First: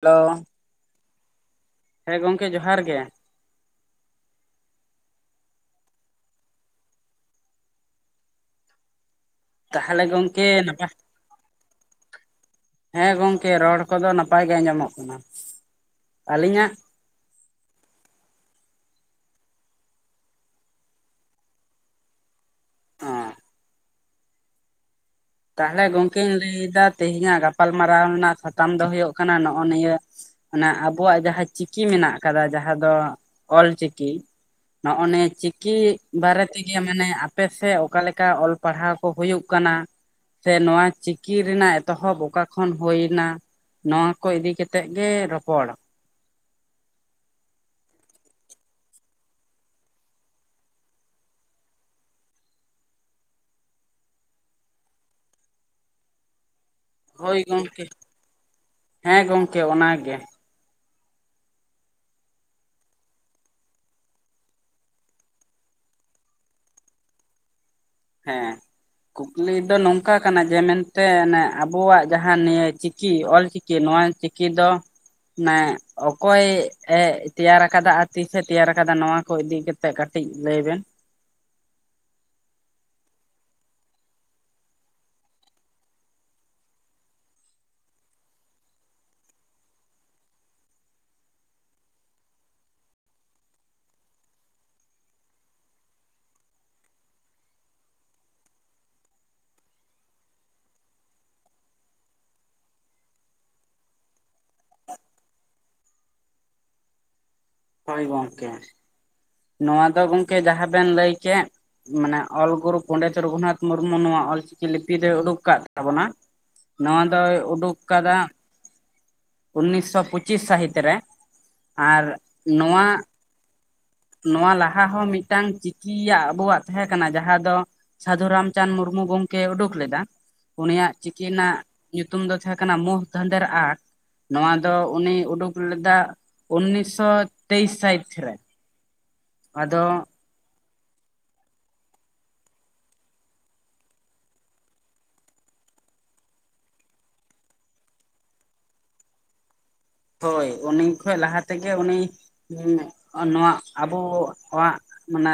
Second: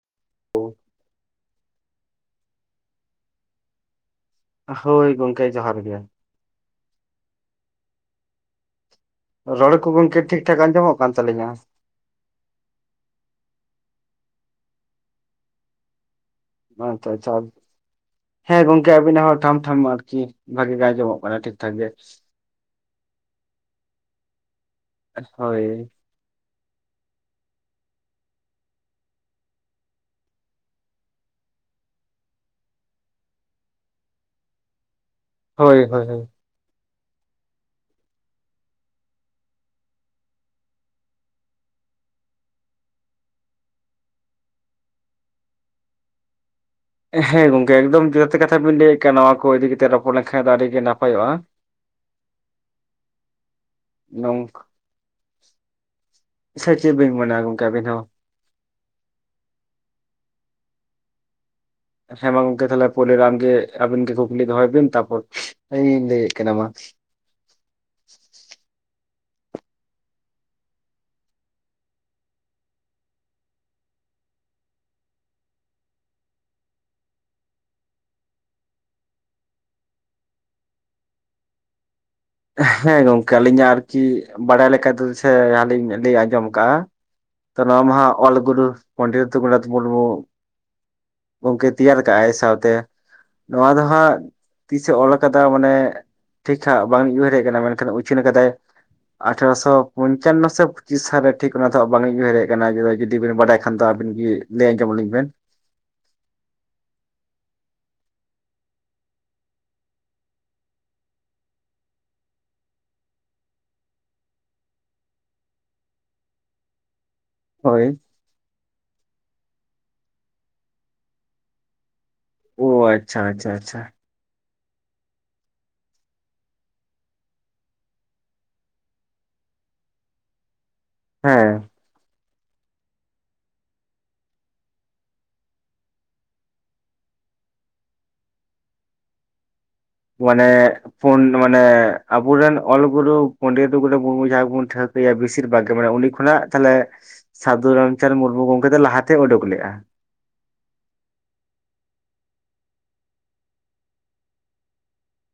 Hello ᱦᱮᱸ ᱜᱚᱝᱠᱮ ᱡᱚᱦᱟᱨ ᱜᱮ ᱦᱳᱭ ᱜᱚᱝᱠᱮ ᱡᱚᱦᱟᱨ ᱜᱮ ᱨᱚᱲ ᱠᱚ ᱛᱟᱦᱚᱞᱮ ᱜᱚᱝᱠᱮ ᱜᱚᱢᱠᱮ ᱴᱷᱤᱠ ᱴᱷᱟᱠ ᱱᱟᱯᱟᱭ ᱟᱸᱡᱚᱢᱚᱜ ᱠᱟᱱ ᱛᱟᱹᱞᱤᱧᱟ ᱦᱮᱸ ᱜᱚᱝᱠᱮ ᱨᱚᱲ ᱠᱚᱫᱚ ᱱᱟᱯᱟᱭ ᱜᱮ ᱟᱸᱡᱚᱢᱚᱜ ᱠᱟᱱᱟ ᱟᱹᱞᱤᱧᱟᱜ ᱟᱪᱼᱪᱷᱟ ᱟᱪᱼᱪᱷᱟ ᱦᱮᱸ ᱜᱚᱝᱠᱮ ᱟᱵᱤᱱᱟᱜ ᱦᱚᱸ ᱴᱷᱟᱢ ᱴᱷᱟᱢ ᱟᱨᱠᱤ ᱵᱷᱟᱜᱤ ᱜᱮ ᱟᱸᱡᱚᱢᱚᱜ ᱠᱟᱱᱟ ᱴᱷᱤᱠ ᱴᱷᱟᱠ ᱜᱮ᱾ ᱚ ᱦᱳᱭ ᱛᱟᱦᱞᱮ ᱜᱚᱝᱠᱮᱧ ᱞᱟᱹᱭᱮᱫᱟ ᱛᱮᱦᱮᱧᱟᱜ ᱜᱟᱯᱟᱞᱢᱟᱨᱟᱣ ᱨᱮᱱᱟᱜ ᱥᱟᱛᱟᱢ ᱫᱚ ᱦᱳᱭᱳᱜ ᱠᱟᱱᱟ ᱱᱚᱜ-ᱚ ᱱᱤᱭᱟᱹ ᱚᱱᱟ ᱟᱵᱚᱣᱟᱜ ᱡᱟᱦᱟᱸ ᱪᱤᱠᱤ ᱢᱮᱱᱟᱜ ᱟᱠᱟᱫᱟ ᱡᱟᱦᱟᱸ ᱫᱚ ᱚᱞᱪᱤᱠᱤ ᱱᱚᱜᱼᱚ ᱱᱤᱭᱟᱹ ᱪᱤᱠᱤ ᱦᱳᱭ ᱦᱳᱭ ᱦᱳᱭ ᱵᱟᱨᱮ ᱛᱮᱜᱮ ᱢᱟᱱᱮ ᱟᱯᱮᱥᱮᱫ ᱚᱠᱟᱞᱮᱠᱟ ᱚᱞ ᱯᱟᱲᱦᱟᱣ ᱠᱚ ᱦᱩᱭᱩᱜ ᱠᱟᱱᱟ ᱥᱮ ᱱᱚᱣᱟ ᱪᱤᱠᱤ ᱨᱮᱱᱟᱜ ᱮᱛᱚᱦᱚᱵ ᱚᱠᱟ ᱠᱷᱚᱱ ᱦᱩᱭ ᱮᱱᱟ ᱱᱚᱣᱟ ᱠᱚ ᱤᱫᱤ ᱠᱟᱛᱮᱫ ᱜᱮ ᱨᱚᱯᱚᱲ ᱦᱮᱸ ᱜᱚᱝᱠᱮ ᱮᱠᱫᱚᱢ ᱡᱟᱹᱚᱛᱛᱤ ᱦᱸᱮ ᱜᱚᱝᱠᱮ ᱮᱠᱫᱚᱢ [unintelligible] ᱠᱟᱛᱷᱟ ᱵᱤᱱ ᱞᱟᱹᱭᱮᱫ ᱠᱟᱱ ᱱᱚᱣᱟ ᱠᱚ ᱤᱫᱤ ᱠᱟᱛᱮ ᱨᱚᱯᱚᱲ ᱞᱮᱱᱠᱷᱟᱱ ᱫᱚ ᱟᱹᱰᱤ ᱜᱮ ᱱᱟᱯᱟᱭᱚᱜᱼᱟ [inaudible] ᱱᱚᱝᱠ ᱥᱮᱪ ᱵᱤᱲ ᱦᱳᱭ ᱜᱚᱢᱠᱮ ᱦᱮᱸ ᱜᱚᱢᱠᱮ ᱚᱱᱟ ᱜᱮ ᱦᱮᱸ ᱢᱟ ᱜᱚᱝᱠᱮ ᱛᱟᱦᱚᱞᱮ ᱯᱩᱭᱞᱟᱹᱨᱮ ᱟᱢᱜᱮ ᱟᱵᱮᱱ ᱜᱮ ᱠᱩᱠᱞᱤ ᱫᱚᱦᱚᱭ ᱵᱮᱱ ᱛᱟᱨᱯᱚᱨ ᱤᱧ ᱞᱟᱹᱭᱮᱫ ᱠᱟᱱᱟ ᱢᱟ ᱦᱮᱸ ᱠᱩᱠᱞᱤ ᱫᱚ ᱱᱚᱝᱠᱟ ᱠᱟᱱᱟ ᱡᱮ ᱢᱮᱱᱛᱮ ᱟᱵᱚᱣᱟᱜ ᱡᱟᱦᱟᱸ ᱱᱤᱭᱟᱹ ᱪᱤᱠᱤ ᱚᱞᱪᱤᱠᱤ ᱠᱮ ᱱᱚᱣᱟ ᱪᱤᱠᱤ ᱫᱚ ᱢᱟᱱᱮ ᱚᱠᱚᱭ ᱛᱮᱭᱟᱨ ᱟᱠᱟᱫᱟ ᱟᱨ ᱛᱤᱥᱮ ᱛᱮᱭᱟᱨ ᱟᱠᱟᱫᱟ ᱱᱚᱣᱟ ᱠᱚ ᱤᱫᱤ ᱠᱟᱛᱮᱜ ᱠᱟᱹᱴᱤᱡ ᱞᱟᱹᱭ ᱵᱮᱱ ᱦᱮᱸ ᱜᱚᱝᱠᱮ ᱟᱹᱞᱤᱧᱟᱜ ᱟᱨᱠᱤ ᱵᱟᱲᱟᱭ ᱞᱮᱠᱟᱛᱮᱫ ᱥᱮ ᱡᱟᱦᱟᱸ ᱞᱤᱧ ᱞᱟᱹᱭ ᱟᱸᱡᱚᱢ ᱟᱠᱟᱫᱼᱟ ᱛᱚ ᱱᱚᱣᱟ ᱢᱟᱦᱟᱜ ᱚᱞ ᱜᱩᱨᱩ ᱯᱚᱱᱰᱤᱛ ᱨᱚᱜᱷᱩᱱᱟᱛᱷ ᱢᱩᱨᱢᱩ ᱜᱚᱝᱠᱮ ᱛᱮᱭᱟᱨ ᱠᱟᱜᱼᱟᱭ ᱥᱟᱶᱛᱮ ᱱᱚᱣᱟ ᱫᱚ ᱦᱟᱸᱜ ᱛᱤᱥᱮ ᱚᱞ ᱟᱠᱟᱫᱟ ᱢᱟᱱᱮ ᱴᱷᱤᱠᱷᱟ ᱵᱟᱝᱧ ᱩᱭᱦᱟᱹᱨᱮᱫ ᱠᱟᱱᱟ ᱢᱮᱱᱠᱷᱟᱱ ᱩᱪᱷᱤᱱ ᱠᱟᱫᱟᱭ ᱟᱴᱷᱮᱨᱚᱥᱚ ᱯᱚᱹᱧᱪᱟᱱᱱᱚᱹ ᱥᱮ ᱯᱸᱪᱤᱥ ᱥᱟᱞᱨᱮ ᱴᱷᱤᱠ ᱚᱱᱟ ᱫᱚ ᱵᱟᱝᱟᱹᱧ ᱩᱭᱦᱟᱹᱨᱮᱫ ᱠᱟᱱᱟ ᱡᱩᱫᱤ ᱵᱤᱱ ᱵᱟᱰᱟᱭ ᱠᱷᱟᱱ ᱫᱚ ᱟᱵᱤᱱ ᱜᱤ ᱞᱟᱹᱭ ᱟᱸᱡᱚᱢ ᱟᱹᱞᱤᱧ ᱵᱮᱱ ᱦᱳᱭ ᱜᱚᱝᱠᱮ ᱱᱚᱣᱟ ᱫᱚ ᱜᱚᱝᱠᱮ ᱡᱟᱦᱟᱸ ᱵᱮᱱ ᱞᱟᱹᱭᱠᱮ ᱢᱟᱱᱮ ᱚᱞ ᱜᱩᱨᱩ ᱯᱚᱱᱰᱤᱛ ᱨᱚᱜᱷᱩᱱᱟᱛᱷ ᱢᱩᱨᱢᱩ ᱱᱚᱣᱟ ᱚᱞᱪᱤᱠᱤ ᱞᱤᱯᱤ ᱫᱚᱭ ᱩᱰᱩᱠ ᱠᱟᱫ ᱛᱟᱵᱚᱱᱟ ᱱᱚᱣᱟ ᱫᱚᱭ ᱩᱰᱩᱠ ᱦᱳᱭ ᱠᱟᱫᱟ ᱩᱱᱤᱥᱥᱚ ᱯᱸᱩᱪᱤᱥ ᱥᱟᱹᱦᱤᱛ ᱨᱮ ᱟᱨ ᱱᱚᱣᱟ ᱟᱪᱪᱟ ᱟᱪᱷᱟ ᱟᱪᱷᱟ ᱱᱚᱣᱟ ᱞᱟᱦᱟ ᱦᱚᱸ ᱢᱤᱫᱴᱟᱝ ᱪᱤᱠᱤᱭᱟᱜ ᱟᱵᱚᱣᱟᱜ ᱛᱟᱦᱮᱸ ᱠᱟᱱᱟ ᱡᱟᱦᱟᱸ ᱫᱚ ᱥᱟᱹᱫᱷᱩ ᱨᱟᱢᱪᱟᱸᱫᱽ ᱢᱩᱨᱢᱩ ᱜᱚᱝᱠᱮ ᱩᱰᱩᱠ ᱞᱮᱫᱟ ᱩᱱᱤᱭᱟᱜ ᱪᱤᱠᱤ ᱦᱮᱸ ᱨᱮᱱᱟᱜ ᱧᱩᱛᱩᱢ ᱫᱚ ᱛᱟᱦᱮᱸ ᱠᱟᱱᱟ ᱢᱚᱦ ᱫᱷᱟᱸᱫᱮᱨ ᱟᱸᱠᱷ ᱱᱚᱣᱟ ᱫᱚ ᱩᱱᱤ ᱩᱰᱩᱠ ᱞᱮᱫᱟ ᱩᱱᱤᱥᱥᱚ ᱛᱮᱭᱤᱥ ᱥᱟᱹᱦᱤᱛ ᱨᱮ ᱟᱫᱚ ᱢᱟᱱᱮ ᱯᱩᱱ ᱢᱟᱱᱮ ᱟᱵᱚᱨᱮᱱ ᱚᱞᱜᱩᱨᱩ ᱯᱚᱱᱰᱤᱛ ᱨᱚᱜᱷᱩᱱᱟᱛᱷ ᱢᱩᱨᱢᱩ ᱡᱟᱵᱚᱱ ᱴᱷᱟᱹᱠ ᱞᱮᱭᱟ ᱵᱮᱥᱤᱨ ᱵᱷᱟᱜᱽ ᱜᱮ ᱢᱟᱱᱮ ᱩᱱᱤ ᱢᱟᱱᱮ ᱩᱱᱤ ᱠᱷᱚᱱᱟᱜ ᱛᱟᱦᱚᱞᱮ ᱥᱟᱹᱫᱷᱩ ᱨᱟᱢᱪᱟᱸᱫᱽ ᱢᱩᱨᱢᱩ ᱜᱚᱢᱠᱮ ᱫᱚ ᱞᱟᱦᱟᱛᱮᱭ ᱩᱰᱩᱠ ᱞᱮᱫᱼᱟ ᱦᱳᱭ ᱩᱱᱤ ᱠᱷᱚᱡ ᱞᱟᱦᱟ ᱛᱮᱜᱮ ᱩᱱᱤ ᱦᱩᱸ, ᱱᱚᱣᱟ ᱟᱵᱚᱣᱟᱜ ᱢᱟᱱᱮ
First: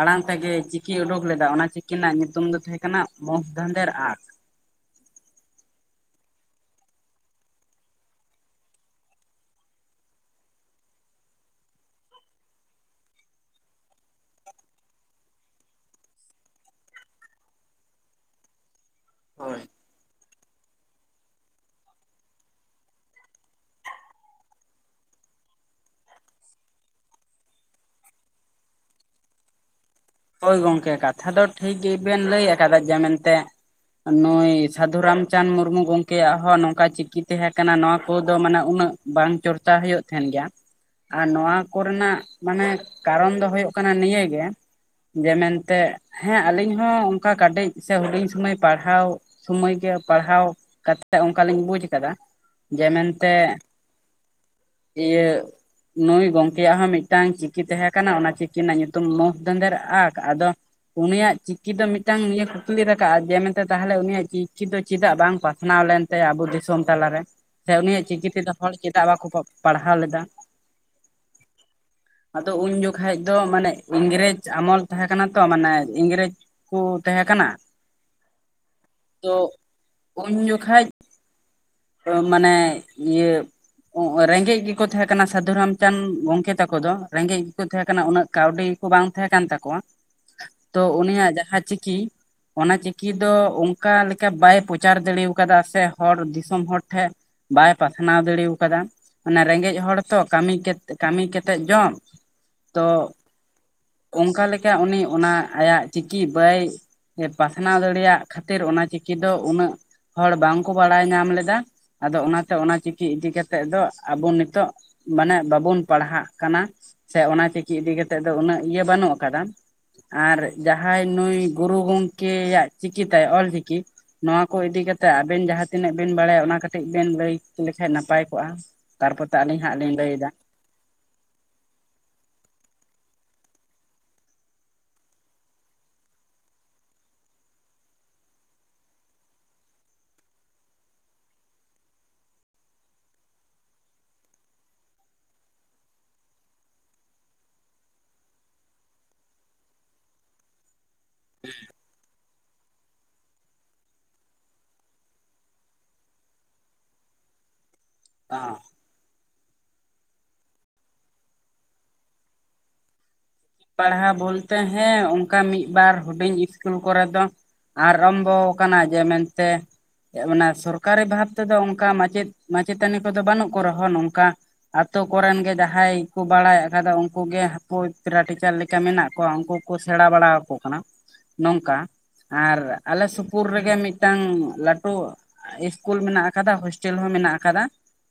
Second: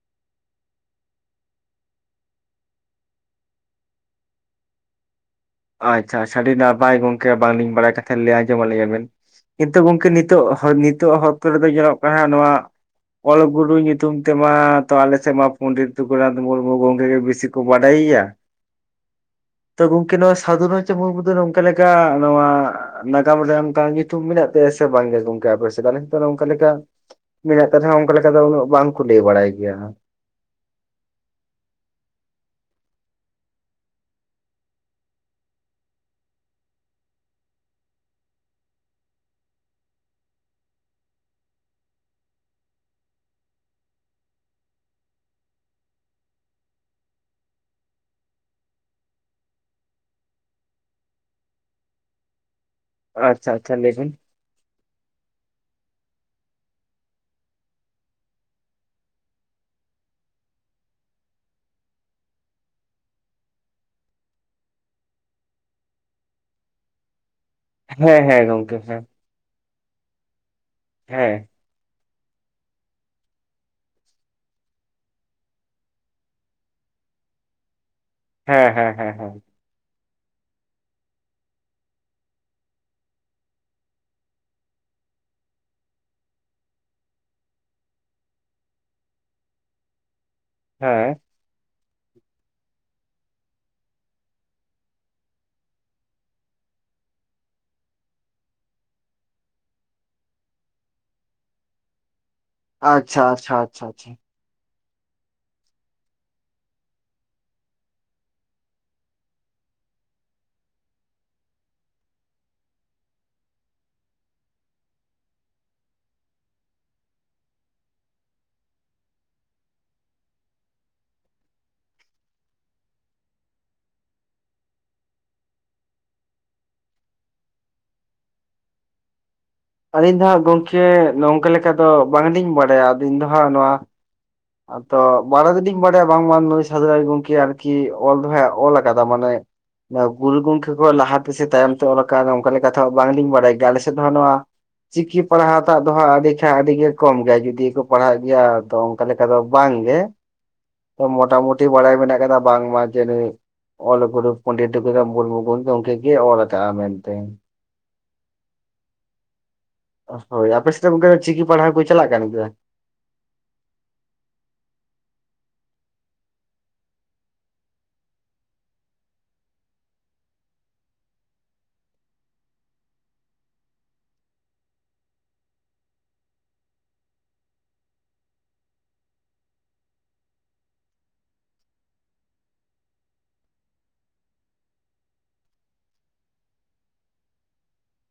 ᱟᱲᱟᱝ ᱛᱮᱜᱮ ᱪᱤᱠᱤᱭ ᱩᱰᱩᱠ ᱞᱮᱫᱟ ᱚᱱᱟ ᱪᱤᱠᱤ ᱨᱮᱱᱟᱜ ᱧᱩᱛᱩᱢ ᱫᱚ ᱛᱟᱦᱮᱸ ᱠᱟᱱᱟ ᱢᱚᱸᱦ ᱫᱷᱟᱸᱫᱮᱨ ᱟᱜ ᱟᱪᱪᱷᱟ ᱟᱪᱪᱷᱟ ᱟᱹᱰᱤ ᱱᱟᱯᱟᱭ ᱜᱚᱝᱠᱮ ᱵᱟᱝ ᱞᱤᱧ ᱵᱟᱲᱟᱭ ᱠᱟᱱ ᱛᱟᱸᱦᱮᱫ ᱞᱟᱹᱭ ᱟᱸᱡᱚᱢᱟᱜ ᱞᱤᱧᱟ ᱵᱤᱱ ᱠᱤᱱᱛᱩ ᱜᱚᱝᱠᱮ ᱱᱤᱛᱚᱜ ᱱᱤᱛᱚᱜ ᱦᱚᱠ ᱨᱮᱫᱚ ᱧᱮᱞᱚᱜ ᱠᱟᱱᱟ ᱱᱚᱣᱟ ᱚᱞ ᱜᱩᱨᱩ ᱧᱩᱛᱩᱢ ᱛᱮᱢᱟ ᱛᱚ ᱟᱞᱮ ᱥᱮᱫ ᱢᱟ ᱯᱚᱱᱰᱤᱛ ᱨᱚᱜᱷᱩᱱᱟᱛᱷ ᱢᱩᱨᱢᱩ ᱜᱚᱝᱠᱮ ᱜᱮ ᱵᱮᱥᱤ ᱠᱚ ᱵᱟᱰᱟᱭᱮᱭᱟ ᱦᱳᱭ ᱛᱚ ᱜᱚᱝᱠᱮ ᱱᱚᱣᱟ ᱥᱟᱫᱷᱩ ᱨᱟᱢᱪᱟᱸᱫᱽ ᱢᱩᱨᱢᱩ ᱫᱚ ᱱᱚᱝᱠᱟ ᱞᱮᱠᱟ ᱱᱚᱣᱟ ᱱᱟᱜᱟᱢ ᱨᱮ ᱚᱱᱠᱟ ᱧᱩᱛᱩᱢ ᱢᱮᱱᱟᱜ ᱛᱟᱭᱟ ᱥᱮ ᱵᱟᱝᱜᱮ ᱜᱚᱝᱠᱮ ᱟᱯᱮᱥᱮ ᱟᱞᱮ ᱚᱱᱠᱟ ᱞᱮᱠᱟ ᱢᱮᱱᱟᱜ ᱠᱟᱹᱛᱷᱟᱹ ᱦᱚ ᱚᱱᱠᱟ ᱞᱮᱠᱟ ᱫᱚ ᱩᱱᱟᱹᱜ ᱵᱟᱝᱠᱚ ᱞᱟᱹᱭ ᱵᱟᱲᱟᱭ ᱜᱮᱭᱟ ᱦᱳᱭ ᱜᱚᱝᱠᱮ ᱠᱟᱛᱷᱟ ᱫᱚ ᱴᱷᱤᱠ ᱜᱮᱵᱮᱱ ᱞᱟᱹᱭ ᱟᱠᱟᱫᱟ ᱡᱮ ᱢᱮᱱᱛᱮ ᱱᱩᱭ ᱥᱟᱫᱷᱩ ᱨᱟᱢᱪᱟᱸᱫᱽ ᱢᱩᱨᱢᱩ ᱜᱚᱝᱠᱮᱭᱟᱜ ᱦᱚᱸ ᱱᱚᱝᱠᱟ ᱪᱤᱠᱤ ᱛᱟᱦᱮᱸ ᱠᱟᱱᱟ ᱱᱚᱣᱟ ᱠᱚᱫᱚ ᱢᱟᱱᱮ ᱩᱱᱟᱹᱜ ᱵᱟᱝ ᱪᱚᱨᱪᱟ ᱦᱩᱭᱩᱜ ᱛᱟᱦᱮᱱ ᱜᱮᱭᱟ ᱟᱨ ᱱᱚᱣᱟ ᱠᱚᱨᱮᱱᱟᱜ ᱢᱟᱱᱮ ᱠᱟᱨᱚᱱ ᱫᱚ ᱦᱩᱭᱩᱜ ᱠᱟᱱᱟ ᱱᱤᱭᱟᱹᱜᱮ ᱡᱮ ᱢᱮᱱᱛᱮ ᱦᱮᱸ ᱟᱞᱤᱧ ᱦᱚᱸ ᱚᱱᱠᱟ ᱠᱟᱴᱮᱡ ᱥᱮ ᱦᱩᱰᱤᱧ ᱥᱩᱢᱟᱹᱭ ᱯᱟᱲᱦᱟᱣ ᱥᱚᱢᱚᱭ ᱜᱮ ᱯᱟᱲᱦᱟᱣ ᱠᱟ ᱠᱟᱛᱮᱫ ᱚᱱᱠᱟᱞᱤᱧ ᱵᱩᱡ ᱟᱠᱟᱫᱟ ᱡᱮ ᱢᱮᱱᱛᱮ ᱟᱪᱪᱷᱟ ᱟᱪᱪᱷᱟ ᱞᱟᱹᱭ ᱵᱤᱱ ᱤᱭᱟᱹ ᱱᱩᱭ ᱜᱚᱝᱠᱮᱭᱟᱜ ᱦᱚᱸ ᱢᱤᱫᱴᱟᱝ ᱪᱤᱠᱤ ᱛᱟᱦᱮᱸ ᱠᱟᱱᱟ ᱚᱱᱟ ᱪᱤᱠᱤ ᱨᱮᱱᱟᱜ ᱧᱩᱛᱩᱢ ᱢᱚᱸᱡᱽ ᱫᱟᱸᱫᱷᱮᱨ ᱟᱠ ᱟᱫᱚ ᱩᱱᱤᱭᱟᱜ ᱪᱤᱠᱤ ᱫᱚ ᱢᱤᱫᱴᱟᱝ ᱱᱤᱭᱟᱹ ᱠᱩᱠᱞᱤ ᱨᱟᱠᱟᱵ-ᱟ ᱡᱮ ᱢᱮᱱᱛᱮ ᱛᱟᱦᱚᱞᱮ ᱩᱱᱤᱭᱟᱜ ᱪᱤᱠᱤ ᱫᱚ ᱪᱮᱫᱟᱜ ᱵᱟᱝ ᱯᱟᱥᱱᱟᱣ ᱞᱮᱱ ᱟᱵᱚ ᱫᱤᱥᱚᱢ ᱛᱟᱞᱟ ᱨᱮ ᱥᱮ ᱩᱱᱤᱭᱟᱜ ᱦᱮᱸ ᱪᱤᱠᱤ ᱦᱮᱸ ᱛᱮᱫᱚ ᱦᱚᱲ ᱜᱚᱝᱠᱮ ᱦᱮᱸ ᱪᱮᱫᱟᱜ ᱵᱟᱠᱚ ᱯᱟᱲᱦᱟᱣ ᱞᱮᱫᱟ ᱦᱮᱸ ᱟᱫᱚ ᱩᱱ ᱡᱚᱠᱷᱟᱡ ᱫᱚ ᱢᱟᱱᱮ ᱤᱝᱨᱮᱡᱽ ᱟᱢᱚᱞ ᱛᱟᱦᱮᱸ ᱠᱟᱱᱟ ᱛᱚ ᱢᱟᱱᱮ ᱤᱝᱨᱮᱡᱽ ᱠᱚ ᱛᱟᱦᱮᱸ ᱠᱟᱱᱟ ᱦᱮᱸ ᱦᱮᱸ ᱦᱮᱸ ᱛᱚ ᱦᱮᱸ ᱩᱱ ᱡᱚᱠᱷᱟᱡ ᱢᱟᱱᱮ ᱤᱭᱟᱹ ᱨᱮᱸᱜᱮᱡ ᱜᱮᱠᱚ ᱛᱟᱦᱮᱸ ᱠᱟᱱᱟ ᱥᱟᱹᱫᱷᱩ ᱨᱟᱢᱪᱟᱸᱫᱽ ᱜᱚᱝᱠᱮ ᱛᱟᱠᱚ ᱫᱚ ᱨᱮᱸᱜᱮᱡ ᱜᱮᱠᱚ ᱛᱟᱦᱮᱸ ᱠᱟᱱᱟ ᱩᱱᱟᱹᱜ ᱠᱟᱹᱣᱰᱤ ᱠᱚ ᱵᱟᱝ ᱛᱟᱦᱮᱸ ᱠᱟᱱ ᱛᱟᱠᱚᱣᱟ ᱛᱚ ᱦᱮᱸ ᱩᱱᱤᱭᱟᱜ ᱡᱟᱦᱟᱸ ᱪᱤᱠᱤ ᱚᱱᱟ ᱪᱤᱠᱤ ᱫᱚ ᱚᱱᱠᱟ ᱞᱮᱠᱟ ᱵᱟᱭ ᱯᱨᱚᱪᱟᱨ ᱫᱟᱲᱮ ᱠᱟᱣᱫᱟ ᱥᱮ ᱦᱚᱲ ᱫᱤᱥᱚᱢ ᱦᱚᱲ ᱴᱷᱮᱱ ᱵᱟᱭ ᱯᱟᱥᱱᱟᱣ ᱫᱟᱲᱮ ᱠᱟᱣᱫᱟ ᱚᱱᱟ ᱨᱮᱸᱜᱮᱡ ᱦᱚᱲ ᱛᱚ ᱠᱟᱹᱢᱤ ᱠᱮᱛ ᱠᱟᱹᱢᱤ ᱠᱟᱛᱮᱜ ᱡᱚᱢ ᱛᱚ ᱟᱪᱪᱷᱟ ᱟᱪᱪᱷᱟ ᱟᱪᱪᱷᱟ ᱟᱪᱪᱷᱟ ᱚᱱᱠᱟ ᱞᱮᱠᱟ ᱩᱱᱤ ᱚᱱᱟ ᱟᱭᱟᱜ ᱪᱤᱠᱤ ᱵᱟᱭ ᱯᱟᱥᱱᱟᱣ ᱫᱟᱲᱮᱭᱟᱜ ᱠᱷᱟᱹᱛᱤᱨ ᱚᱱᱟ ᱪᱤᱠᱤ ᱫᱚ ᱩᱱᱟᱹᱜ ᱦᱚᱲ ᱵᱟᱝ ᱠᱚ ᱵᱟᱲᱟᱭ ᱧᱟᱢ ᱞᱮᱫᱟ ᱟᱫᱚ ᱚᱱᱟᱛᱮ ᱚᱱᱟ ᱪᱤᱠᱤ ᱤᱫᱤ ᱠᱟᱛᱮᱫ ᱫᱚ ᱟᱵᱚ ᱱᱤᱛᱚᱜ ᱢᱟᱱᱮ ᱵᱟᱵᱚᱱ ᱯᱟᱲᱦᱟᱜ ᱠᱟᱱᱟ ᱥᱮ ᱚᱱᱟ ᱪᱤᱠᱤ ᱤᱫᱤ ᱠᱟᱛᱮᱜ ᱫᱚ ᱩᱱᱟᱹᱜ ᱤᱭᱟᱹ ᱵᱟᱹᱱᱩᱜ ᱠᱟᱫᱟ ᱟᱨ ᱡᱟᱦᱟᱸᱭ ᱱᱩᱭ ᱜᱩᱨᱩ ᱜᱚᱝᱠᱮ ᱟᱜ ᱪᱤᱠᱤ ᱛᱟᱭ ᱚᱞᱪᱤᱠᱤ ᱱᱚᱣᱟ ᱠᱚ ᱤᱫᱤᱠᱟ ᱠᱟᱛᱮᱜ ᱟᱵᱮᱱ ᱡᱟᱦᱟᱸ ᱛᱤᱱᱟᱹᱜ ᱵᱤᱱ ᱵᱟᱲᱟᱭᱟ ᱚᱱᱟ ᱠᱟᱹᱴᱤᱡ ᱵᱤᱱ ᱞᱟᱹᱭ ᱞᱮᱠᱷᱟᱱ ᱱᱟᱯᱟᱭ ᱠᱚᱜ-ᱟ ᱛᱟᱨᱯᱚᱨ ᱛᱮ ᱟᱹᱞᱤᱧ ᱦᱟᱸᱜ ᱞᱤᱧ ᱟᱹᱞᱤᱧ ᱫᱚ ᱦᱟᱸᱜ ᱜᱚᱝᱠᱮ ᱱᱚᱝᱠᱟ ᱞᱮᱠᱟ ᱫᱚ ᱵᱟᱝ ᱞᱤᱧ ᱵᱟᱲᱟᱭᱟ ᱟᱫᱚ ᱤᱧ ᱫᱚ ᱦᱟᱸᱜ ᱱᱚᱣᱟ ᱟᱫᱚ ᱵᱟᱲᱟᱭ ᱫᱚᱞᱤᱧ ᱵᱟᱲᱟᱭᱟ ᱵᱟᱝᱢᱟ ᱱᱩᱭ ᱥᱟᱹᱫᱷᱩ ᱨᱟᱭ ᱜᱚᱝᱠᱮ ᱟᱨᱠᱤ ᱚᱞ ᱫᱚ ᱦᱟᱜ ᱚᱞ ᱠᱟᱫᱟ ᱢᱟᱱᱮ ᱱᱚᱣᱟ ᱜᱩᱨᱩ ᱜᱚᱝᱠᱮ ᱠᱷᱚᱡ ᱞᱟᱦᱟ ᱛᱮᱥᱮ ᱛᱟᱭᱚᱢ ᱛᱮ ᱚᱞ ᱠᱟᱜᱼᱟ ᱚᱱᱠᱟ ᱞᱮᱠᱟ ᱛᱮᱦᱚᱸ ᱵᱟᱝ ᱞᱤᱧ ᱵᱟᱲᱟᱭᱟ ᱜᱮ ᱟᱞᱮ ᱥᱮᱫ ᱫᱚ ᱦᱟᱸᱜ ᱱᱚᱣᱟ ᱪᱤᱠᱤ ᱯᱟᱲᱦᱟᱣ ᱛᱟᱜ ᱫᱚ ᱦᱟᱸᱜ ᱟᱹᱰᱤ ᱠᱷᱟᱡ ᱟᱹᱰᱤ ᱜᱮ ᱠᱚᱢ ᱜᱮᱭᱟ ᱡᱩᱫᱤ ᱠᱚ ᱯᱟᱲᱦᱟᱜ ᱜᱮᱭᱟ ᱟᱫᱚ ᱚᱱᱠᱟ ᱞᱮᱠᱟ ᱫᱚ ᱵᱟᱝᱜᱮ ᱢᱚᱴᱟᱢᱩᱴᱤ ᱵᱟᱲᱟᱭ ᱢᱮᱱᱟᱜ ᱠᱟᱫᱟ ᱵᱟᱝ ᱢᱟ ᱡᱮ ᱱᱩᱭ ᱚᱞ ᱜᱩᱨᱩ ᱯᱚᱱᱰᱤᱛ ᱨᱚᱜᱷᱩᱱᱟᱛᱷ ᱢᱩᱨᱢᱩ ᱜᱚᱢᱠᱮ ᱜᱮ ᱚᱞ ᱠᱟᱜᱼᱟ ᱢᱮᱱᱛᱮ ᱟᱸ ᱦᱳᱭ ᱟᱯᱮ ᱥᱮᱡ ᱫᱚ ᱜᱚᱝᱠᱮ ᱪᱤᱠᱤ ᱯᱟᱲᱦᱟᱣ ᱠᱚ ᱪᱟᱞᱟᱜ ᱠᱟᱱ ᱜᱮᱭᱟ ᱯᱟᱲᱦᱟᱣ ᱵᱚᱞᱛᱮ ᱦᱮᱸ ᱚᱱᱠᱟ ᱢᱤᱫ ᱵᱟᱨ ᱦᱩᱰᱤᱧ ᱤᱥᱠᱩᱞ ᱠᱚᱨᱮ ᱫᱚ ᱟᱨᱚᱢᱵᱚ ᱠᱟᱱᱟ ᱡᱮ ᱢᱮᱱ ᱛᱮ ᱢᱟᱱᱮ ᱥᱚᱨᱠᱟᱨᱤ ᱵᱷᱟᱵᱽ ᱛᱮᱫᱚ ᱚᱱᱠᱟ ᱢᱟᱪᱮᱫ ᱢᱟᱪᱮᱛᱟᱹᱱᱤ ᱠᱚᱫᱚ ᱵᱟᱹᱱᱩᱜ ᱠᱚ ᱨᱮᱦᱚᱸ ᱱᱚᱝᱠᱟ ᱟᱹᱛᱳ ᱠᱚᱨᱮᱱ ᱜᱮ ᱡᱟᱦᱟᱸᱭ ᱠᱚ ᱵᱟᱲᱟᱭ ᱟᱠᱟᱫᱟ ᱩᱝᱠᱩ ᱜᱮ ᱦᱟᱝᱠᱩ ᱯᱮᱨᱟ ᱴᱤᱪᱟᱨ ᱞᱮᱠᱟ ᱢᱮᱱᱟᱜ ᱠᱚᱣᱟ ᱩᱝᱠᱩ ᱠᱚ ᱥᱮᱬᱟ ᱵᱟᱲᱟᱣᱟᱠᱚ ᱠᱟᱱᱟ ᱱᱚᱝᱠᱟ ᱟᱨ ᱟᱞᱮ ᱥᱩᱯᱩᱨ ᱨᱮᱜᱮ ᱢᱤᱫ ᱴᱟᱝ ᱞᱟᱹᱴᱩ ᱤᱥᱠᱩᱞ ᱢᱮᱱᱟᱜ ᱟᱠᱟᱫᱟ ᱦᱳᱥᱴᱮᱞ ᱦᱚᱸ ᱢᱮᱱᱟᱜ ᱟᱠᱟᱫᱟ᱾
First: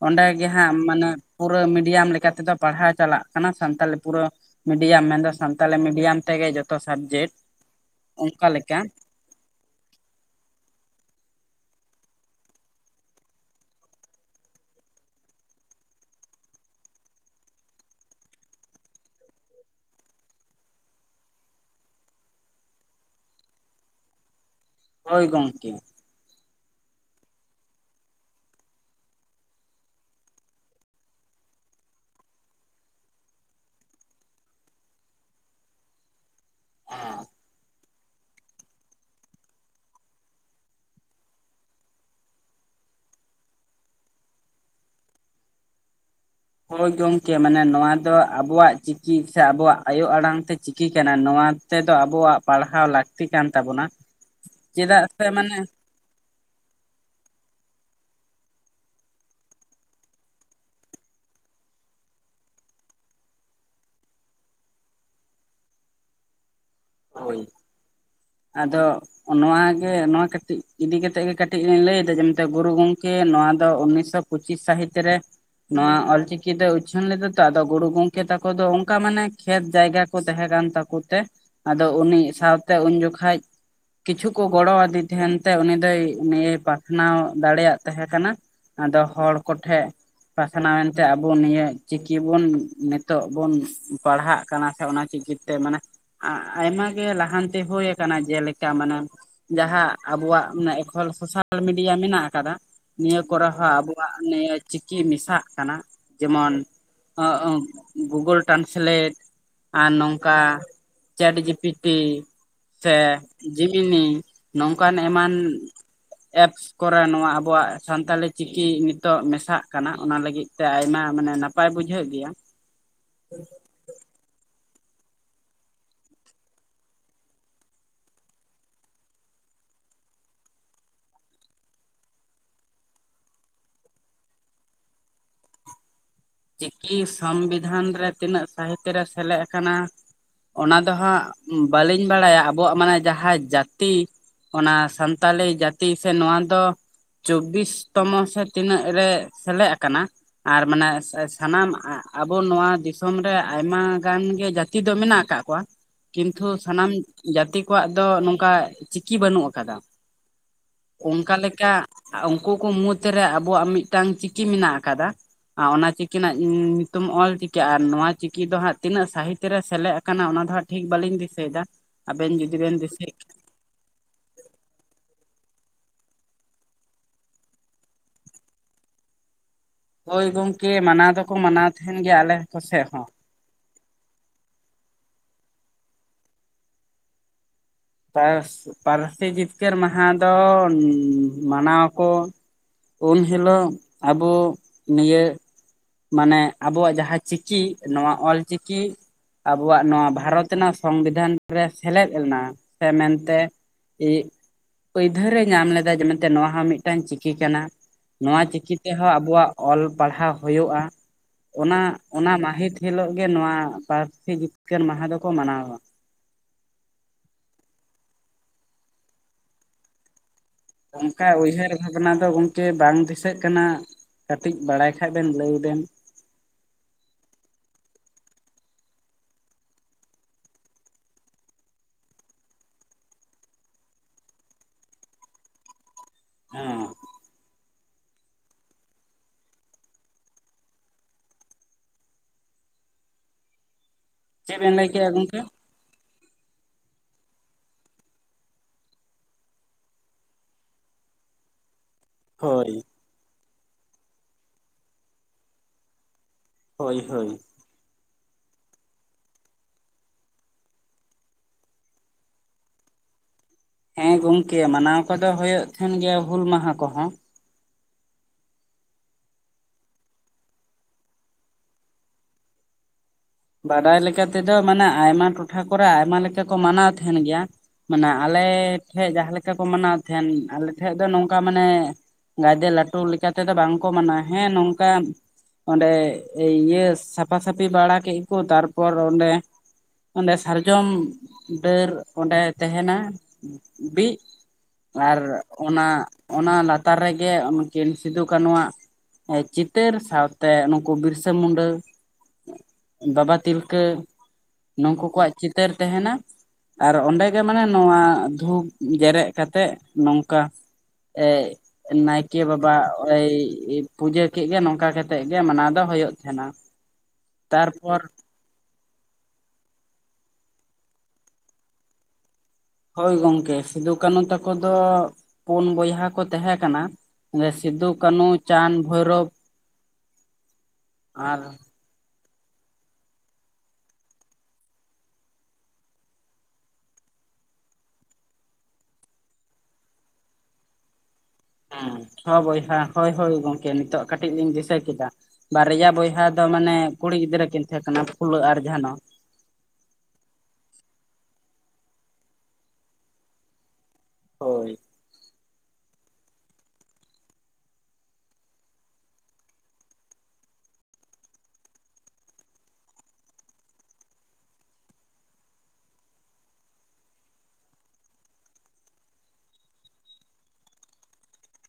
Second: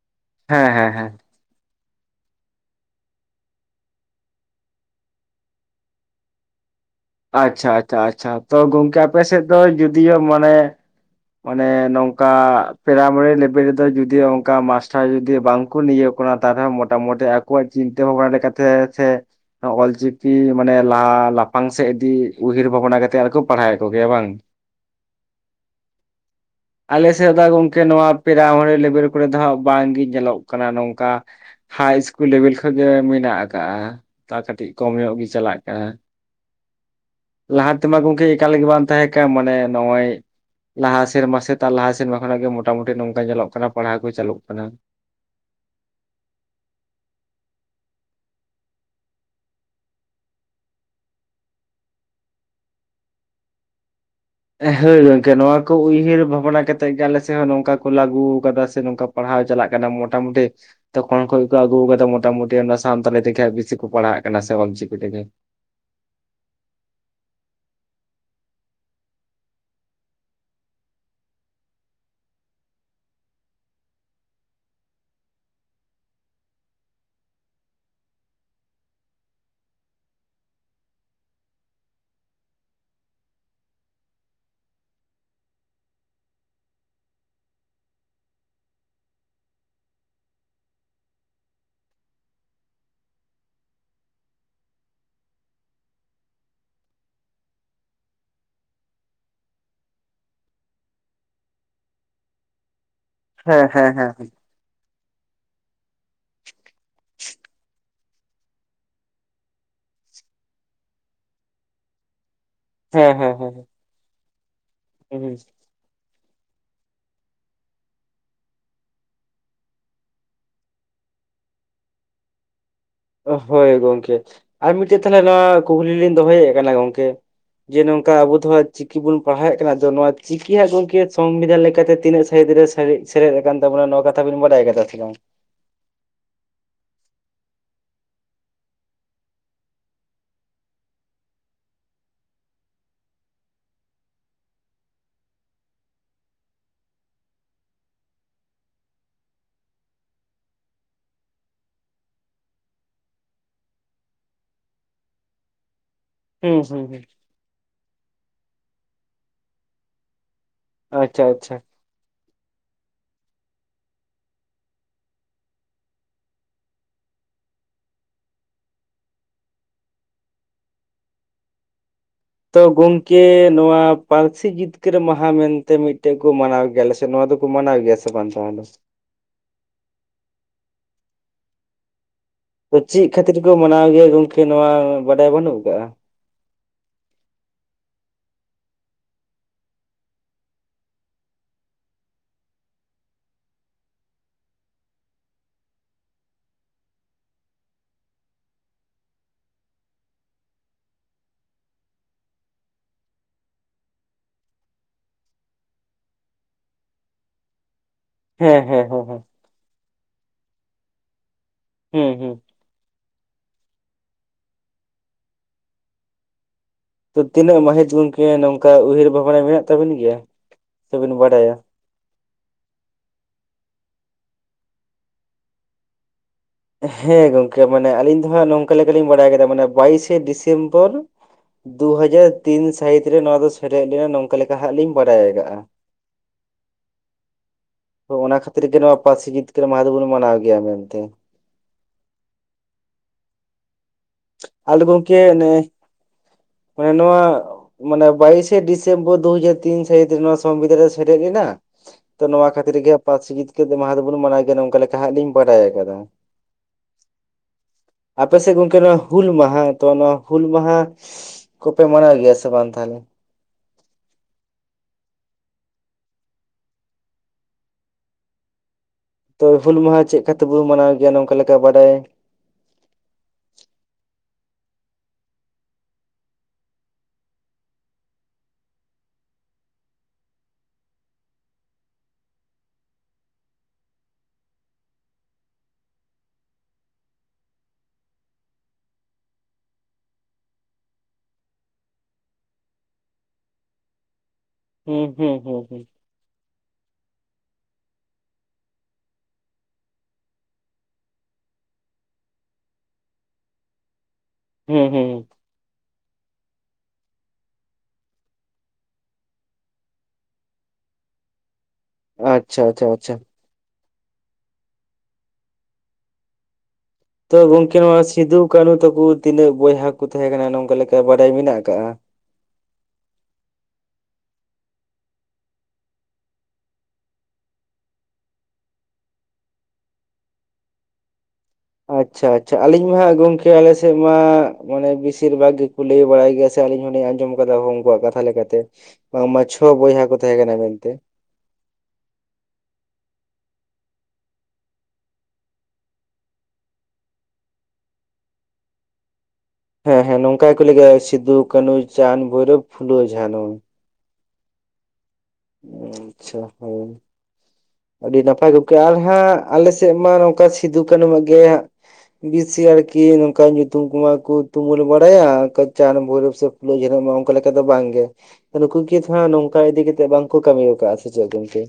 ᱚᱸᱰᱮᱜᱮ ᱦᱮᱸ ᱦᱟᱸᱜ ᱦᱮᱸ ᱦᱮᱸ ᱢᱟᱱᱮ ᱯᱩᱨᱟᱹ ᱢᱤᱰᱤᱭᱟᱢ ᱞᱮᱠᱟᱛᱮᱫᱚ ᱯᱟᱲᱦᱟᱣ ᱪᱟᱞᱟᱜ ᱠᱟᱱᱟ ᱥᱟᱱᱛᱟᱞᱤ ᱯᱩᱨᱟᱹ ᱢᱤᱰᱤᱭᱟᱢ ᱢᱮᱱᱫᱚ ᱥᱟᱱᱛᱟᱞᱤ ᱢᱤᱰᱤᱭᱟᱢ ᱛᱮᱜᱮ ᱡᱚᱛ ᱛᱟᱥᱟᱫᱽ ᱡᱮ ᱟᱪᱪᱷᱟ ᱟᱪᱪᱷᱟ ᱟᱪᱪᱷᱟ ᱛᱚ ᱜᱚᱝᱠᱮ ᱟᱯᱮ ᱥᱮᱫ ᱫᱚ ᱡᱩᱫᱤᱭᱳ ᱢᱟᱱᱮ ᱢᱟᱱᱮ ᱱᱚᱝᱠᱟ ᱯᱮᱨᱢᱟᱨᱤ ᱞᱮᱵᱮᱞ ᱨᱮᱫᱚ ᱡᱩᱫᱤᱭᱳ ᱚᱝᱠᱟ ᱢᱟᱥᱴᱟᱨ ᱡᱩᱫᱤ ᱵᱟᱝ ᱠᱚ ᱱᱤᱭᱳᱜᱚᱜ-ᱟ ᱛᱟᱞᱮ ᱢᱚᱴᱟᱢᱩᱴᱤ ᱟᱠᱚᱣᱟᱜ ᱪᱤᱱᱛᱟᱹ ᱵᱷᱟᱵᱽᱱᱟ ᱞᱮᱠᱟᱛᱮ ᱥᱮ ᱚᱞ ᱪᱤᱠᱤ ᱢᱟᱱᱮ ᱞᱟᱦᱟ ᱞᱟᱯᱷᱟᱝ ᱥᱮᱫ ᱡᱩᱫᱤ ᱩᱭᱦᱟᱹᱨ ᱵᱷᱟᱵᱽᱱᱟ ᱠᱟᱛᱮ ᱟᱨᱠᱚ ᱯᱟᱲᱦᱟᱣᱮᱫ ᱠᱚᱜᱮᱭᱟ ᱵᱟᱝ ᱦᱳᱭ ᱜᱚᱝᱠᱮ ᱟᱞᱮ ᱥᱮᱫ ᱫᱚ ᱦᱟᱸᱜ ᱜᱚᱝᱠᱮ ᱱᱚᱣᱟ ᱯᱨᱟᱭᱢᱟᱨᱤ ᱞᱮᱵᱮᱞ ᱠᱚᱨᱮ ᱫᱚ ᱦᱟᱸᱜ ᱵᱟᱝ ᱜᱮ ᱧᱮᱞᱚᱜ ᱠᱟᱱᱟ ᱱᱚᱝᱠᱟ ᱦᱟᱭ ᱤᱥᱠᱩᱞ ᱞᱮᱵᱮᱞ ᱠᱷᱚᱡ ᱜᱮ ᱢᱮᱱᱟᱜ ᱠᱟᱜᱼᱟ ᱛᱟᱣ ᱠᱟᱹᱴᱤᱡ ᱠᱚᱢ ᱧᱚᱜ ᱜᱮ ᱪᱟᱞᱟᱜ ᱠᱟᱱᱟ ᱚᱸ ᱞᱟᱦᱟ ᱛᱮᱢᱟ ᱜᱚᱝᱠᱮ ᱮᱠᱟᱞᱮ ᱵᱟᱝ ᱛᱟᱦᱮᱸ ᱠᱟᱱᱟ ᱢᱟᱱᱮ ᱱᱚᱜ-ᱚᱭ ᱞᱟᱦᱟ ᱥᱮᱨᱢᱟᱟ ᱥᱮ ᱛᱟᱨ ᱞᱟᱦᱟ ᱥᱮᱨᱢᱟ ᱠᱷᱚᱱᱟᱜ ᱜᱮ ᱢᱚᱴᱟᱢᱩᱴᱤ ᱱᱚᱝᱠᱟ ᱧᱮᱞᱚᱜ ᱠᱟᱱᱟ ᱯᱟᱲᱦᱟᱣ ᱠᱚ ᱪᱟᱹᱟᱞᱩᱜ ᱠᱟᱱᱟ ᱦᱳᱭ ᱜᱚᱝᱠᱮ ᱢᱟᱱᱮ ᱱᱚᱣᱟ ᱫᱚ ᱟᱵᱚᱣᱟᱜ ᱪᱤᱠᱤ ᱥᱮ ᱟᱵᱚᱣᱟᱜ ᱟᱭᱳ ᱟᱲᱟᱝ ᱛᱮ ᱪᱤᱠᱤ ᱠᱟᱱᱟ ᱱᱚᱣᱟ ᱛᱮᱫᱚ ᱟᱵᱚᱣᱟᱜ ᱯᱟᱲᱦᱟᱣ ᱞᱟᱹᱠᱛᱤ ᱠᱟᱱ ᱛᱟᱵᱚᱱᱟ ᱦᱳᱭ ᱪᱮᱫᱟᱜ ᱥᱮ ᱜᱚᱝᱠᱮ ᱢᱟᱱᱮ ᱱᱚᱣᱟ ᱠᱚ ᱩᱭᱦᱟᱹᱨ ᱵᱷᱟᱵᱱᱟ ᱠᱟᱛᱮᱫ ᱛᱮᱜᱮ ᱟᱞᱮ ᱥᱮᱮᱫ ᱦᱚᱸ ᱱᱚᱝᱠᱟ ᱠᱚ ᱞᱟᱹᱜᱟᱜᱩ ᱠᱟᱫᱟ ᱥᱮ ᱱᱚᱝᱠᱟ ᱯᱟᱲᱦᱟᱣ ᱪᱟᱞᱟᱜ ᱠᱟᱱᱟ ᱢᱚᱴᱟᱢᱩᱴᱤ ᱛᱚᱠᱷᱚᱱ ᱠᱷᱚᱡ ᱠᱚ ᱟᱹᱜᱩ ᱟᱠᱟᱫᱟ ᱢᱚᱴᱟᱢᱩᱴᱤ ᱚᱱᱟ ᱥᱟᱱᱛᱟᱞᱤ ᱛᱮᱜᱮ ᱵᱤᱥᱤ ᱠᱚ ᱯᱟᱲᱦᱟᱜ ᱠᱟᱱᱟ ᱥᱮ ᱚᱞ ᱪᱤᱠᱤ ᱛᱮᱜᱮ ᱦᱳᱭ ᱟᱫᱚ ᱱᱚᱣᱟ ᱜᱮ ᱱᱚᱣᱟ ᱠᱟᱹᱴᱤᱡ ᱤᱫᱤ ᱠᱟᱛᱮᱜ ᱜᱮ ᱠᱟᱹᱴᱤᱡ ᱞᱤᱧ ᱞᱟᱹᱭᱫᱟ ᱡᱮ ᱜᱩᱨᱩ ᱜᱚᱝᱠᱮ ᱱᱚᱣᱟ ᱫᱚ ᱩᱱᱤᱥᱥᱚ ᱯᱩᱪᱤᱛ ᱥᱟᱹᱦᱤᱛ ᱨᱮ ᱱᱚᱣᱟ ᱚᱞᱪᱤᱠᱤ ᱫᱚ ᱩᱪᱷᱟᱹᱱ ᱞᱮᱫᱟ ᱛᱚ ᱟᱫᱚ ᱜᱩᱨᱩ ᱜᱚᱝᱠᱮ ᱛᱟᱠᱚ ᱫᱚ ᱚᱱᱠᱟ ᱢᱟᱱᱮ ᱠᱷᱮᱛ ᱡᱟᱭᱜᱟ ᱛᱟᱦᱮᱸ ᱠᱟᱱ ᱛᱟᱠᱚ ᱛᱮ ᱟᱫᱚ ᱩᱱᱤ ᱥᱟᱶᱛᱮ ᱩᱱ ᱡᱚᱠᱷᱟᱱ ᱠᱤᱪᱷᱩ ᱠᱚ ᱜᱚᱲᱚᱣᱟᱫᱮ ᱛᱟᱦᱮᱱ ᱛᱮ ᱩᱱᱤ ᱫᱚᱭ ᱱᱤᱭᱟᱹ ᱯᱟᱥᱱᱟᱣ ᱫᱟᱲᱮᱭᱟᱜ ᱛᱟᱦᱮᱸ ᱠᱟᱱᱟ ᱟᱫᱚ ᱦᱚᱲ ᱠᱚᱴᱷᱮᱱ ᱯᱟᱥᱱᱟᱣ ᱮᱱᱛᱮ ᱟᱵᱚ ᱱᱤᱭᱟᱹ ᱪᱤᱠᱤ ᱵᱩᱱ ᱱᱤᱛᱚᱜ ᱵᱩᱱ ᱯᱟᱲᱦᱟᱜ ᱠᱟᱱᱟ ᱥᱮ ᱚᱱᱟ ᱪᱤᱠᱤ ᱛᱮ ᱢᱟᱱᱮ ᱟᱭᱢᱟ ᱜᱮ ᱞᱟᱦᱟᱱᱛᱤ ᱦᱩᱭ ᱟᱠᱟᱱᱟ ᱡᱮᱞᱮᱠᱟ ᱢᱟᱱᱮ ᱡᱟᱦᱟᱸ ᱟᱵᱚᱣᱟᱜ ᱮᱠᱷᱚᱱ ᱥᱳᱥᱟᱞ ᱢᱤᱰᱤᱭᱟ ᱢᱮᱱᱟᱜ ᱟᱠᱟᱫᱟ ᱱᱤᱭᱟᱹ ᱠᱚᱨᱮ ᱦᱮᱸ ᱦᱚᱸ ᱦᱮᱸ ᱟᱵᱚᱣᱟᱜ ᱦᱮᱸ ᱱᱤᱭᱟᱹ ᱪᱤᱠᱤ ᱢᱮᱥᱟᱜ ᱠᱟᱱᱟ ᱡᱮᱢᱚᱱ ᱜᱩᱜᱩᱞ ᱴᱟᱱᱥᱞᱮᱴ ᱟᱨ ᱱᱚᱝᱠᱟ ᱪᱮᱴ ᱡᱤᱯᱤᱴᱤ ᱥᱮ ᱦᱮᱸ ᱦᱮᱸ ᱡᱤᱢᱱᱤ ᱱᱚᱝᱠᱟᱱ ᱮᱢᱟᱱ ᱦᱮᱸ ᱮᱯᱥ ᱠᱚᱨᱮ ᱱᱚᱣᱟ ᱟᱵᱚᱣᱟᱜ ᱥᱟᱱᱛᱟᱞᱤ ᱪᱤᱠᱤ ᱱᱤᱛᱚᱜ ᱢᱮᱥᱟᱜ ᱠᱟᱱᱟ ᱚᱱᱟ ᱞᱟᱹᱜᱤᱫ ᱛᱮ ᱟᱭᱢᱟ ᱢᱟᱱᱮ ᱱᱟᱯᱟᱭ ᱱᱟᱯᱟᱭ ᱵᱩᱡᱷᱟᱹᱜ ᱜᱮᱭᱟ ᱦᱳᱭ ᱜᱚᱝᱠᱮ ᱟᱨ ᱢᱤᱫᱴᱮᱡ ᱛᱟᱦᱚᱞᱮ ᱱᱚᱣᱟ ᱠᱩᱠᱞᱤ ᱞᱤᱧ ᱫᱚᱦᱚᱭᱮᱫ ᱠᱟᱱᱟ ᱜᱚᱝᱠᱮ ᱡᱮ ᱱᱚᱝᱠᱟ ᱟᱵᱚ ᱫᱚ ᱦᱟᱸᱜ ᱪᱤᱠᱤ ᱵᱚᱱ ᱯᱟᱲᱦᱟᱣᱮᱫ ᱠᱟᱱᱟ ᱟ ᱱᱚᱣᱟ ᱪᱤᱠᱤ ᱦᱟᱸᱜ ᱜᱚᱝᱠᱮ ᱥᱚᱝᱵᱤᱫᱷᱟᱱ ᱞᱮᱠᱟᱛᱮ ᱛᱤᱱᱟᱹᱜ ᱥᱟᱹᱦᱤᱛ ᱨᱮ ᱥᱮᱞᱮᱫ ᱠᱟᱱ ᱛᱟᱵᱚᱱᱟ ᱱᱚᱣᱟ ᱠᱟᱛᱷᱟ ᱵᱤᱱ ᱵᱟᱰᱟᱭ ᱠᱟᱫᱟ ᱥᱮ ᱵᱟᱝ ᱪᱤᱠᱤ ᱥᱚᱝᱵᱤᱫᱷᱟᱱ ᱨᱮ ᱛᱤᱱᱟᱹᱜ ᱥᱟᱹᱦᱤᱛ ᱨᱮ ᱥᱮᱞᱮᱫ ᱟᱠᱟᱱᱟ ᱚᱱᱟ ᱫᱚ ᱦᱟᱸᱜ ᱵᱟᱹᱞᱤᱧ ᱵᱟᱲᱟᱭᱟ ᱟᱵᱚᱣᱟᱜ ᱢᱟᱱᱮ ᱡᱟᱦᱟᱸ ᱡᱟᱹᱛᱤ ᱚᱱᱟ ᱥᱟᱱᱛᱟᱞᱤ ᱡᱟᱹᱛᱤ ᱥᱮ ᱱᱚᱣᱟ ᱫᱚ ᱪᱚᱵᱽᱵᱤᱥ ᱛᱚᱢᱚ ᱥᱮ ᱛᱤᱱᱟᱹᱜ ᱨᱮ ᱥᱮᱞᱮᱫ ᱟᱠᱟᱱᱟ ᱟᱨ ᱢᱟᱱᱮ ᱥᱟᱱᱟᱢ ᱟᱵᱚ ᱱᱚᱣᱟ ᱫᱤᱥᱚᱢ ᱨᱮ ᱟᱭᱢᱟ ᱜᱟᱱ ᱜᱮ ᱡᱟᱹᱛᱤ ᱫᱚ ᱢᱮᱱᱟᱜ ᱠᱟᱫ ᱠᱚᱣᱟ ᱠᱤᱱᱛᱩ ᱦᱩᱸ ᱦᱩᱸ ᱥᱟᱱᱟᱢ ᱦᱩᱸ ᱡᱟᱹᱛᱤ ᱠᱚᱣᱟᱜ ᱫᱚ ᱱᱚᱝᱠᱟ ᱪᱤᱠᱤ ᱵᱟᱹᱱᱩᱜ ᱟᱠᱟᱫᱟ ᱟᱪᱪᱷᱟ ᱚᱱᱠᱟ ᱟᱪᱪᱷᱟ ᱞᱮᱠᱟ ᱩᱱᱠᱩ ᱠᱩ ᱢᱩᱫᱽᱨᱮ ᱟᱵᱚᱣᱟᱜ ᱢᱤᱫᱴᱟᱝ ᱪᱤᱠᱤ ᱢᱮᱱᱟᱜ ᱟᱠᱟᱫᱟ ᱚᱱᱟ ᱪᱤᱠ ᱩᱱᱤᱠᱤᱱᱟᱜ ᱧᱩᱛᱩᱢ ᱚᱞ ᱪᱤᱠᱤ ᱟᱨ ᱱᱚᱣᱟ ᱪᱤᱠᱤ ᱫᱚ ᱦᱟᱸᱜ ᱛᱤᱱᱟᱹᱜ ᱥᱟᱹᱦᱤᱛ ᱨᱮ ᱥᱮᱞᱮᱫ ᱟᱠᱟᱱᱟ ᱚᱱᱟ ᱫᱚ ᱦᱟᱸᱜ ᱴᱷᱤᱠ ᱵᱟᱞᱤᱱ ᱫᱤᱥᱟᱹᱭᱮᱫᱟ ᱟᱵᱮᱱ ᱡᱩᱫᱤ ᱛᱚ ᱵᱮᱱ ᱫᱤᱥᱟᱹᱭ ᱜᱚᱢᱠᱮ ᱠᱷᱟᱱ᱾ ᱱᱚᱣᱟ ᱯᱟᱹᱨᱥᱤ ᱡᱤᱛᱠᱟᱹᱨ ᱢᱟᱦᱟ ᱢᱮᱱᱛᱮ ᱢᱤᱫᱴᱮᱡ ᱠᱚ ᱢᱟᱱᱟᱣ ᱜᱮᱭᱟᱞ ᱥᱮ ᱱᱚᱣᱟ ᱫᱚᱠᱚ ᱢᱟᱱᱟᱣ ᱜᱮᱭᱟ ᱥᱮ ᱵᱟᱝ ᱛᱟᱦᱮ ᱫᱚ ᱦᱚᱠᱚᱭ ᱜᱚᱢᱠᱮ ᱢᱟᱱᱟᱣ ᱫᱚᱠᱚ ᱢᱟᱱᱟᱣ ᱛᱟᱦᱮᱱ ᱜᱮᱭᱟ ᱟᱞᱮ ᱛᱚ ᱠᱚᱥᱮᱫ ᱦᱚᱸ ᱪᱮᱫ ᱠᱷᱟᱹᱛᱤᱨ ᱠᱚ ᱢᱟᱱᱟᱣ ᱜᱮᱭᱟ ᱜᱚᱝᱠᱮ ᱱᱚᱣᱟ ᱵᱟᱰᱟᱭ ᱵᱟᱹᱱᱩᱜ ᱠᱟᱜ-ᱟ ᱯᱟᱹᱨᱥᱤ ᱡᱤᱛᱠᱟᱹᱨ ᱢᱟᱦᱟ ᱫᱚ ᱢᱟᱱᱟᱣᱟᱠᱚ ᱩᱱ ᱦᱤᱞᱳᱜ ᱟᱵᱚ ᱱᱤᱭᱟᱹ ᱢᱟᱱᱮ ᱟᱵᱚᱣᱟᱜ ᱡᱟᱦᱟᱸ ᱪᱤᱠᱤ ᱱᱚᱣᱟ ᱚᱞᱪᱤᱠᱤ ᱟᱵᱚᱣᱟᱜ ᱱᱚᱣᱟ ᱵᱷᱟᱨᱚᱛ ᱨᱮᱱᱟᱜ ᱥᱚᱝᱵᱤᱫᱷᱟᱱ ᱨᱮ ᱥᱮᱞᱮᱫ ᱞᱮᱱᱟ ᱥᱮ ᱢᱮᱱᱛᱮ ᱤ ᱟᱹᱭᱫᱷᱟᱹᱨ ᱮᱭ ᱧᱟᱢ ᱞᱮᱫᱟ ᱡᱮ ᱢᱮᱱᱛᱮ ᱱᱚᱣᱟ ᱦᱚᱸ ᱢᱤᱫ ᱴᱟᱝ ᱪᱤᱠᱤ ᱠᱟᱱᱟ ᱱᱚᱶᱟ ᱦᱮᱸ ᱪᱤᱠᱤ ᱦᱮᱸ ᱦᱮᱸ ᱛᱮᱦᱚᱸ ᱦᱮᱸ ᱟᱵᱚᱣᱟᱜ ᱚᱞ ᱯᱟᱲᱦᱟᱣ ᱦᱩᱭᱩᱜᱼᱟ ᱚᱱᱟ ᱦᱩᱸ ᱚᱱᱟ ᱦᱩᱸ ᱢᱟᱹᱦᱤᱛ ᱦᱤᱞᱳᱜ ᱜᱮ ᱱᱚᱣᱟ ᱯᱟᱹᱨᱥᱤ ᱡᱤᱛᱠᱟᱹᱨ ᱢᱟᱦᱟ ᱫᱚᱠᱚ ᱢᱟᱱᱟᱣᱟ ᱛᱚ ᱛᱤᱱᱟᱹᱜ ᱢᱟᱦᱤᱛ ᱜᱚᱝᱠᱮ ᱱᱚᱝᱠᱟ ᱩᱭᱦᱟᱹᱨ ᱵᱷᱟᱵᱽᱱᱟ ᱢᱮᱱᱟᱜ ᱛᱟᱵᱤᱱ ᱜᱮᱭᱟ ᱥᱮᱵᱤᱱ ᱚᱱᱠᱟ ᱵᱟᱰᱟᱭᱟ ᱩᱭᱦᱟᱹᱨ ᱠᱟᱱᱟ ᱫᱚ ᱜᱚᱝᱠᱮ ᱵᱟᱝ ᱫᱤᱥᱟᱹᱜ ᱠᱟᱱᱟ ᱠᱟᱹᱴᱤᱡ ᱵᱟᱲᱟᱭ ᱠᱷᱟ ᱵᱮᱱ ᱞᱟᱹᱭ ᱵᱮᱱ ᱦᱮᱸ ᱜᱚᱝᱠᱮ ᱢᱟᱱᱮ ᱟᱞᱤᱧ ᱫᱚ ᱦᱟᱸᱜ ᱱᱚᱝᱠᱟ ᱞᱮᱠᱟᱞᱤᱧ ᱵᱟᱲᱟᱭ ᱠᱮᱫᱟ ᱢᱟᱱᱮ ᱵᱟᱭᱤᱥᱮ ᱰᱤᱥᱮᱢᱵᱚᱨ ᱫᱩ ᱦᱟᱡᱟᱨ ᱛᱤᱱ ᱥᱟᱹᱦᱤᱛ ᱨᱮ ᱱᱚᱶᱟ ᱫᱚ ᱥᱮᱴᱮᱨ ᱞᱮᱱᱟ ᱱᱚᱝᱠᱟ ᱞᱮᱠᱟ ᱦᱟᱸᱜ ᱞᱤᱧ ᱵᱟᱰᱟᱭ ᱟᱠᱟᱟᱜᱼᱟ ᱦᱮᱸ ᱛᱚ ᱚᱱᱟ ᱠᱷᱟᱹᱛᱤᱨ ᱜᱮ ᱱᱚᱶᱟ ᱯᱟᱹᱨᱥᱤ ᱡᱤᱛᱠᱟᱹᱨ ᱢᱟ ᱫᱚᱵᱚᱱ ᱢᱟᱱᱟᱣ ᱜᱮᱭᱟ ᱢᱮᱱᱛᱮ ᱪᱮᱫ ᱵᱮᱱ ᱟᱞᱮ ᱞᱟᱹᱭ ᱠᱮᱜᱼᱟ ᱜᱚᱢᱠᱮ ᱚᱱᱮ ᱢᱟᱱᱮ ᱱᱚᱶᱟ ᱢᱟᱱᱮ ᱵᱟᱭᱤᱥᱮ ᱰᱤᱥᱮᱢᱵᱚᱨ ᱫᱩᱦᱡᱟᱨ ᱛᱤᱱ ᱥᱟᱹᱦᱤᱛ ᱨᱮ ᱱᱚᱣᱟ ᱥᱚᱝᱵᱤᱫᱷᱟᱱ ᱨᱮ ᱥᱮᱞᱮᱫ ᱞᱮᱱᱟ ᱛᱚ ᱱᱚᱶᱟ ᱦᱳᱭ ᱠᱷᱟᱹᱛᱤᱨ ᱜᱮ ᱯᱟᱹᱨᱥᱤ ᱡᱤᱛᱠᱟᱹᱨ ᱢᱟᱦᱟ ᱫᱚᱵᱚᱱ ᱢᱟᱱᱟᱣ ᱜᱮᱭᱟ ᱱᱚᱝᱠᱟ ᱞᱮᱠᱟ ᱦᱟᱸᱜ ᱞᱤᱧ ᱵᱟᱰᱟᱭ ᱠᱟᱫᱟ ᱦᱳᱭ ᱦᱳᱭ ᱟᱯᱮ ᱥᱮᱫ ᱜᱚᱝᱠᱮ ᱦᱩᱞ ᱢᱟᱦᱟ ᱛᱚ ᱱᱚᱣᱟ ᱦᱩᱞ ᱢᱟᱦᱟ ᱠᱚᱯᱮ ᱢᱟᱱᱟᱣ ᱜᱮᱭᱟ ᱥᱮ ᱵᱟᱝ ᱛᱟᱦᱚᱞᱮ ᱦᱮᱸ ᱜᱚᱝᱠᱮ ᱢᱟᱱᱟᱣ ᱠᱚᱫᱚ ᱦ ᱦᱩᱭᱩᱜ ᱛᱟᱦᱮᱱ ᱜᱮᱭᱟ ᱦᱩᱞ ᱢᱟᱦᱟ ᱠᱚᱦᱚᱸ ᱛᱚ ᱦᱩᱞ ᱢᱟᱦᱟ ᱪᱮᱫ ᱠᱟ ᱞᱮᱠᱟᱛᱮ ᱵᱚ ᱢᱟᱱᱟᱣ ᱜᱮᱭᱟ ᱱᱚᱝᱠᱟ ᱞᱮᱠᱟ ᱵᱟᱰᱟᱭ ᱵᱟᱰᱟᱭ ᱞᱮᱠᱟ ᱛᱮᱫᱚ ᱢᱟᱱᱮ ᱟᱭᱢᱟ ᱴᱚᱴᱷᱟ ᱠᱚᱨᱮ ᱟᱭᱢᱟ ᱞᱮᱠᱟ ᱠᱚ ᱢᱟᱱᱟᱣ ᱛᱟᱦᱮᱱ ᱜᱮᱭᱟ ᱢᱟᱱᱮ ᱟᱞᱮ ᱴᱷᱮᱡ ᱡᱟᱦᱟᱸᱮ ᱞᱮᱠᱟ ᱠᱚ ᱢᱟᱱᱟᱣ ᱛᱟᱦᱮᱸᱱ ᱟᱞᱮᱴᱷᱮᱡ ᱫᱚ ᱱᱚᱝᱠᱟ ᱢᱟᱱᱮ ᱜᱟᱫᱮᱞ ᱞᱟᱹᱴᱩ ᱞᱮᱠᱟ ᱛᱮᱫᱚ ᱵᱟᱝᱠᱚ ᱢᱟᱱᱟᱣᱟ ᱦᱮᱸ ᱱᱚᱝᱠᱟ ᱚᱸᱰᱮ ᱤᱭᱟᱹ ᱥᱟᱯᱷᱟ ᱥᱟᱟᱹᱯᱷᱤ ᱵᱟᱲᱟ ᱠᱮᱫ ᱠᱚ ᱛᱟᱨᱯᱚᱨ ᱚᱸᱰᱮ ᱚᱸᱰᱮ ᱥᱟᱨᱡᱚᱢ ᱰᱟᱹᱨ ᱚᱸᱰᱮ ᱛᱟᱦᱮᱱᱟ ᱵᱤᱫ ᱦᱩᱸ ᱟᱨ ᱦᱩᱸ ᱦᱩᱸ ᱦᱩᱸ ᱚᱱᱟ ᱚᱱᱟ ᱞᱟᱛᱟᱨ ᱨᱮᱜᱮ ᱩᱱᱠᱤᱱ ᱥᱤᱫᱩ ᱠᱟᱹᱱᱩ ᱣᱟᱜ ᱪᱤᱛᱟᱹᱨ ᱥᱟᱶᱛᱮ ᱱᱩᱠᱩ ᱵᱤᱨᱥᱟᱹ ᱢᱩᱰᱟᱹ ᱵᱟᱵᱟ ᱛᱤᱞᱠᱟᱹ ᱦᱩᱸ ᱱᱩᱠᱩ ᱦᱩᱸ ᱠᱚᱣᱟᱜ ᱪᱤᱛᱟᱹᱨ ᱛᱟᱦᱮᱱᱟ ᱟᱨ ᱚᱸᱰᱮ ᱜᱮ ᱢᱟᱱᱮ ᱱᱚᱣᱟ ᱫᱷᱩᱯ ᱡᱮᱨᱮᱫ ᱠᱟᱛᱮᱜ ᱱᱚᱝᱠᱟ ᱮ ᱱᱟᱭᱠᱮ ᱟᱪᱪᱷᱟ ᱵᱟᱵᱟ ᱟᱪᱪᱷᱟ ᱟᱪᱪᱷᱟ ᱮᱭ ᱯᱩᱡᱟᱹ ᱠᱮᱫ ᱜᱮ ᱱᱚᱝᱠᱟ ᱠᱟᱛᱮᱜ ᱜᱮ ᱢᱟᱱᱟᱣ ᱫᱚ ᱦᱩᱭᱩᱜᱭᱳ ᱛᱟᱦᱮᱸᱱᱟ ᱛᱚ ᱜᱚᱝᱠᱮ ᱱᱚᱶᱟ ᱥᱤᱫᱩ ᱠᱟᱹᱱᱦᱩ ᱛᱟᱠᱚ ᱛᱤᱱᱟᱹᱜ ᱵᱚᱭᱦᱟ ᱠᱚ ᱛᱟᱦᱮᱸ ᱠᱟᱱᱟ ᱱᱚᱝᱠᱟ ᱞᱮᱠᱟ ᱵᱟᱰᱟᱭ ᱢᱮᱱᱟᱜ ᱟᱠᱟᱫᱟ ᱦᱳᱭ ᱜᱚᱝᱠᱮ ᱥᱤᱫᱩ ᱠᱟᱹᱱᱦᱩ ᱛᱟᱠᱚ ᱫᱚ ᱯᱩᱱ ᱵᱚᱭᱦᱟ ᱠᱚ ᱛᱟᱦᱮᱸ ᱠᱟᱱᱟ ᱥᱤᱫᱩ ᱠᱟᱱᱱᱩ ᱪᱟᱸᱫᱽ ᱵᱷᱳᱭᱨᱚᱵ [inaudible] ᱟᱨ ᱟᱪᱷᱟ ᱟᱪᱷᱟ ᱟᱹᱞᱤᱧ ᱢᱟ ᱦᱜ ᱜᱚᱢᱠᱮ ᱟᱞᱮ ᱥᱮᱫ ᱢᱟ ᱢᱟᱱᱮ ᱵᱮᱥᱤᱨ ᱵᱷᱟᱜᱽ ᱜᱮᱠᱚ ᱞᱟᱹᱭ ᱵᱟᱲᱟᱭ ᱜᱮᱭᱟ ᱥᱮ ᱟᱞᱤᱧ ᱦᱚᱞᱤᱧ ᱟᱸᱡᱚᱢ ᱟᱠᱟᱫᱟ ᱩᱱᱠᱩᱣᱟᱜ ᱠᱟᱛᱷᱟ ᱞᱮᱠᱟᱛᱮ ᱵᱟᱝᱢᱟ ᱪᱷᱚ ᱵᱚᱭᱦᱟ ᱠᱚ ᱛᱟᱦᱮᱸ ᱠᱟᱱᱟ ᱢᱮᱱᱛᱮ ᱦᱮᱸ ᱦᱚᱸ ᱵᱚᱭᱦᱟ ᱦᱳᱭ ᱦᱳᱭ ᱜᱚᱝᱠᱮ ᱱᱤᱛᱚᱜ ᱠᱟᱹᱴᱤᱡ ᱞᱤᱧ ᱫᱤᱥᱟᱹ ᱠᱮᱫᱟ ᱵᱟᱨᱭᱟ ᱵᱚᱭᱦᱟ ᱫᱚ ᱢᱟᱱᱮ ᱠᱩᱲᱤ ᱜᱤᱫᱽᱨᱟᱹ ᱠᱤᱱ ᱛᱟᱦᱮᱸ ᱠᱟᱱᱟ ᱯᱷᱩᱞᱚ ᱟᱨ ᱡᱷᱟᱱᱚ ᱦᱮᱸ ᱦᱮᱸ ᱱᱚᱝᱠᱟ ᱜᱮᱠᱚ ᱞ ᱥᱤᱫᱩ ᱠᱟᱹᱱᱩ ᱪᱟᱸᱫᱽ ᱵᱷᱳᱭᱨᱳᱵ ᱯᱷᱩᱞᱳ ᱡᱷᱟᱱᱳ ᱦᱳᱭ ᱟᱪᱪᱷᱟ ᱦᱳ ᱟᱹᱰᱤ ᱱᱟᱯᱟᱭ ᱜᱚᱸᱠᱮ ᱟᱨ ᱦᱟᱸᱜ ᱟᱞᱮ ᱥᱮᱫ ᱢᱟ ᱱᱚᱝᱠᱟ ᱥᱤᱫᱩ ᱠᱟᱹᱱᱩ ᱟ ᱜᱮ ᱵᱤᱥᱤ ᱟᱨᱠᱤ ᱱᱚᱝᱠᱟ ᱧᱩᱛᱩᱢ ᱠᱩᱢᱟ ᱠᱩ ᱛᱩᱢᱟᱹᱞ ᱵᱟᱲᱟᱭᱟ ᱠᱟ ᱪᱟ ᱵᱷᱳᱭᱵ ᱥᱮ ᱡᱷᱟᱹᱱᱚᱜ ᱢᱟ ᱚᱱᱠᱟ ᱞᱮᱠᱟ ᱫᱚ ᱵᱟᱝᱜᱮ ᱱᱩᱠᱩ ᱜᱮ ᱱᱚᱝᱠᱟ ᱤᱫᱤᱠᱟ ᱠᱟᱛᱮᱜ ᱵᱟᱝ ᱠᱩ ᱠᱟᱹᱢᱤ ᱠᱟᱜ-ᱟ ᱥᱮ ᱪᱮᱫ ᱜᱚᱝᱠᱮ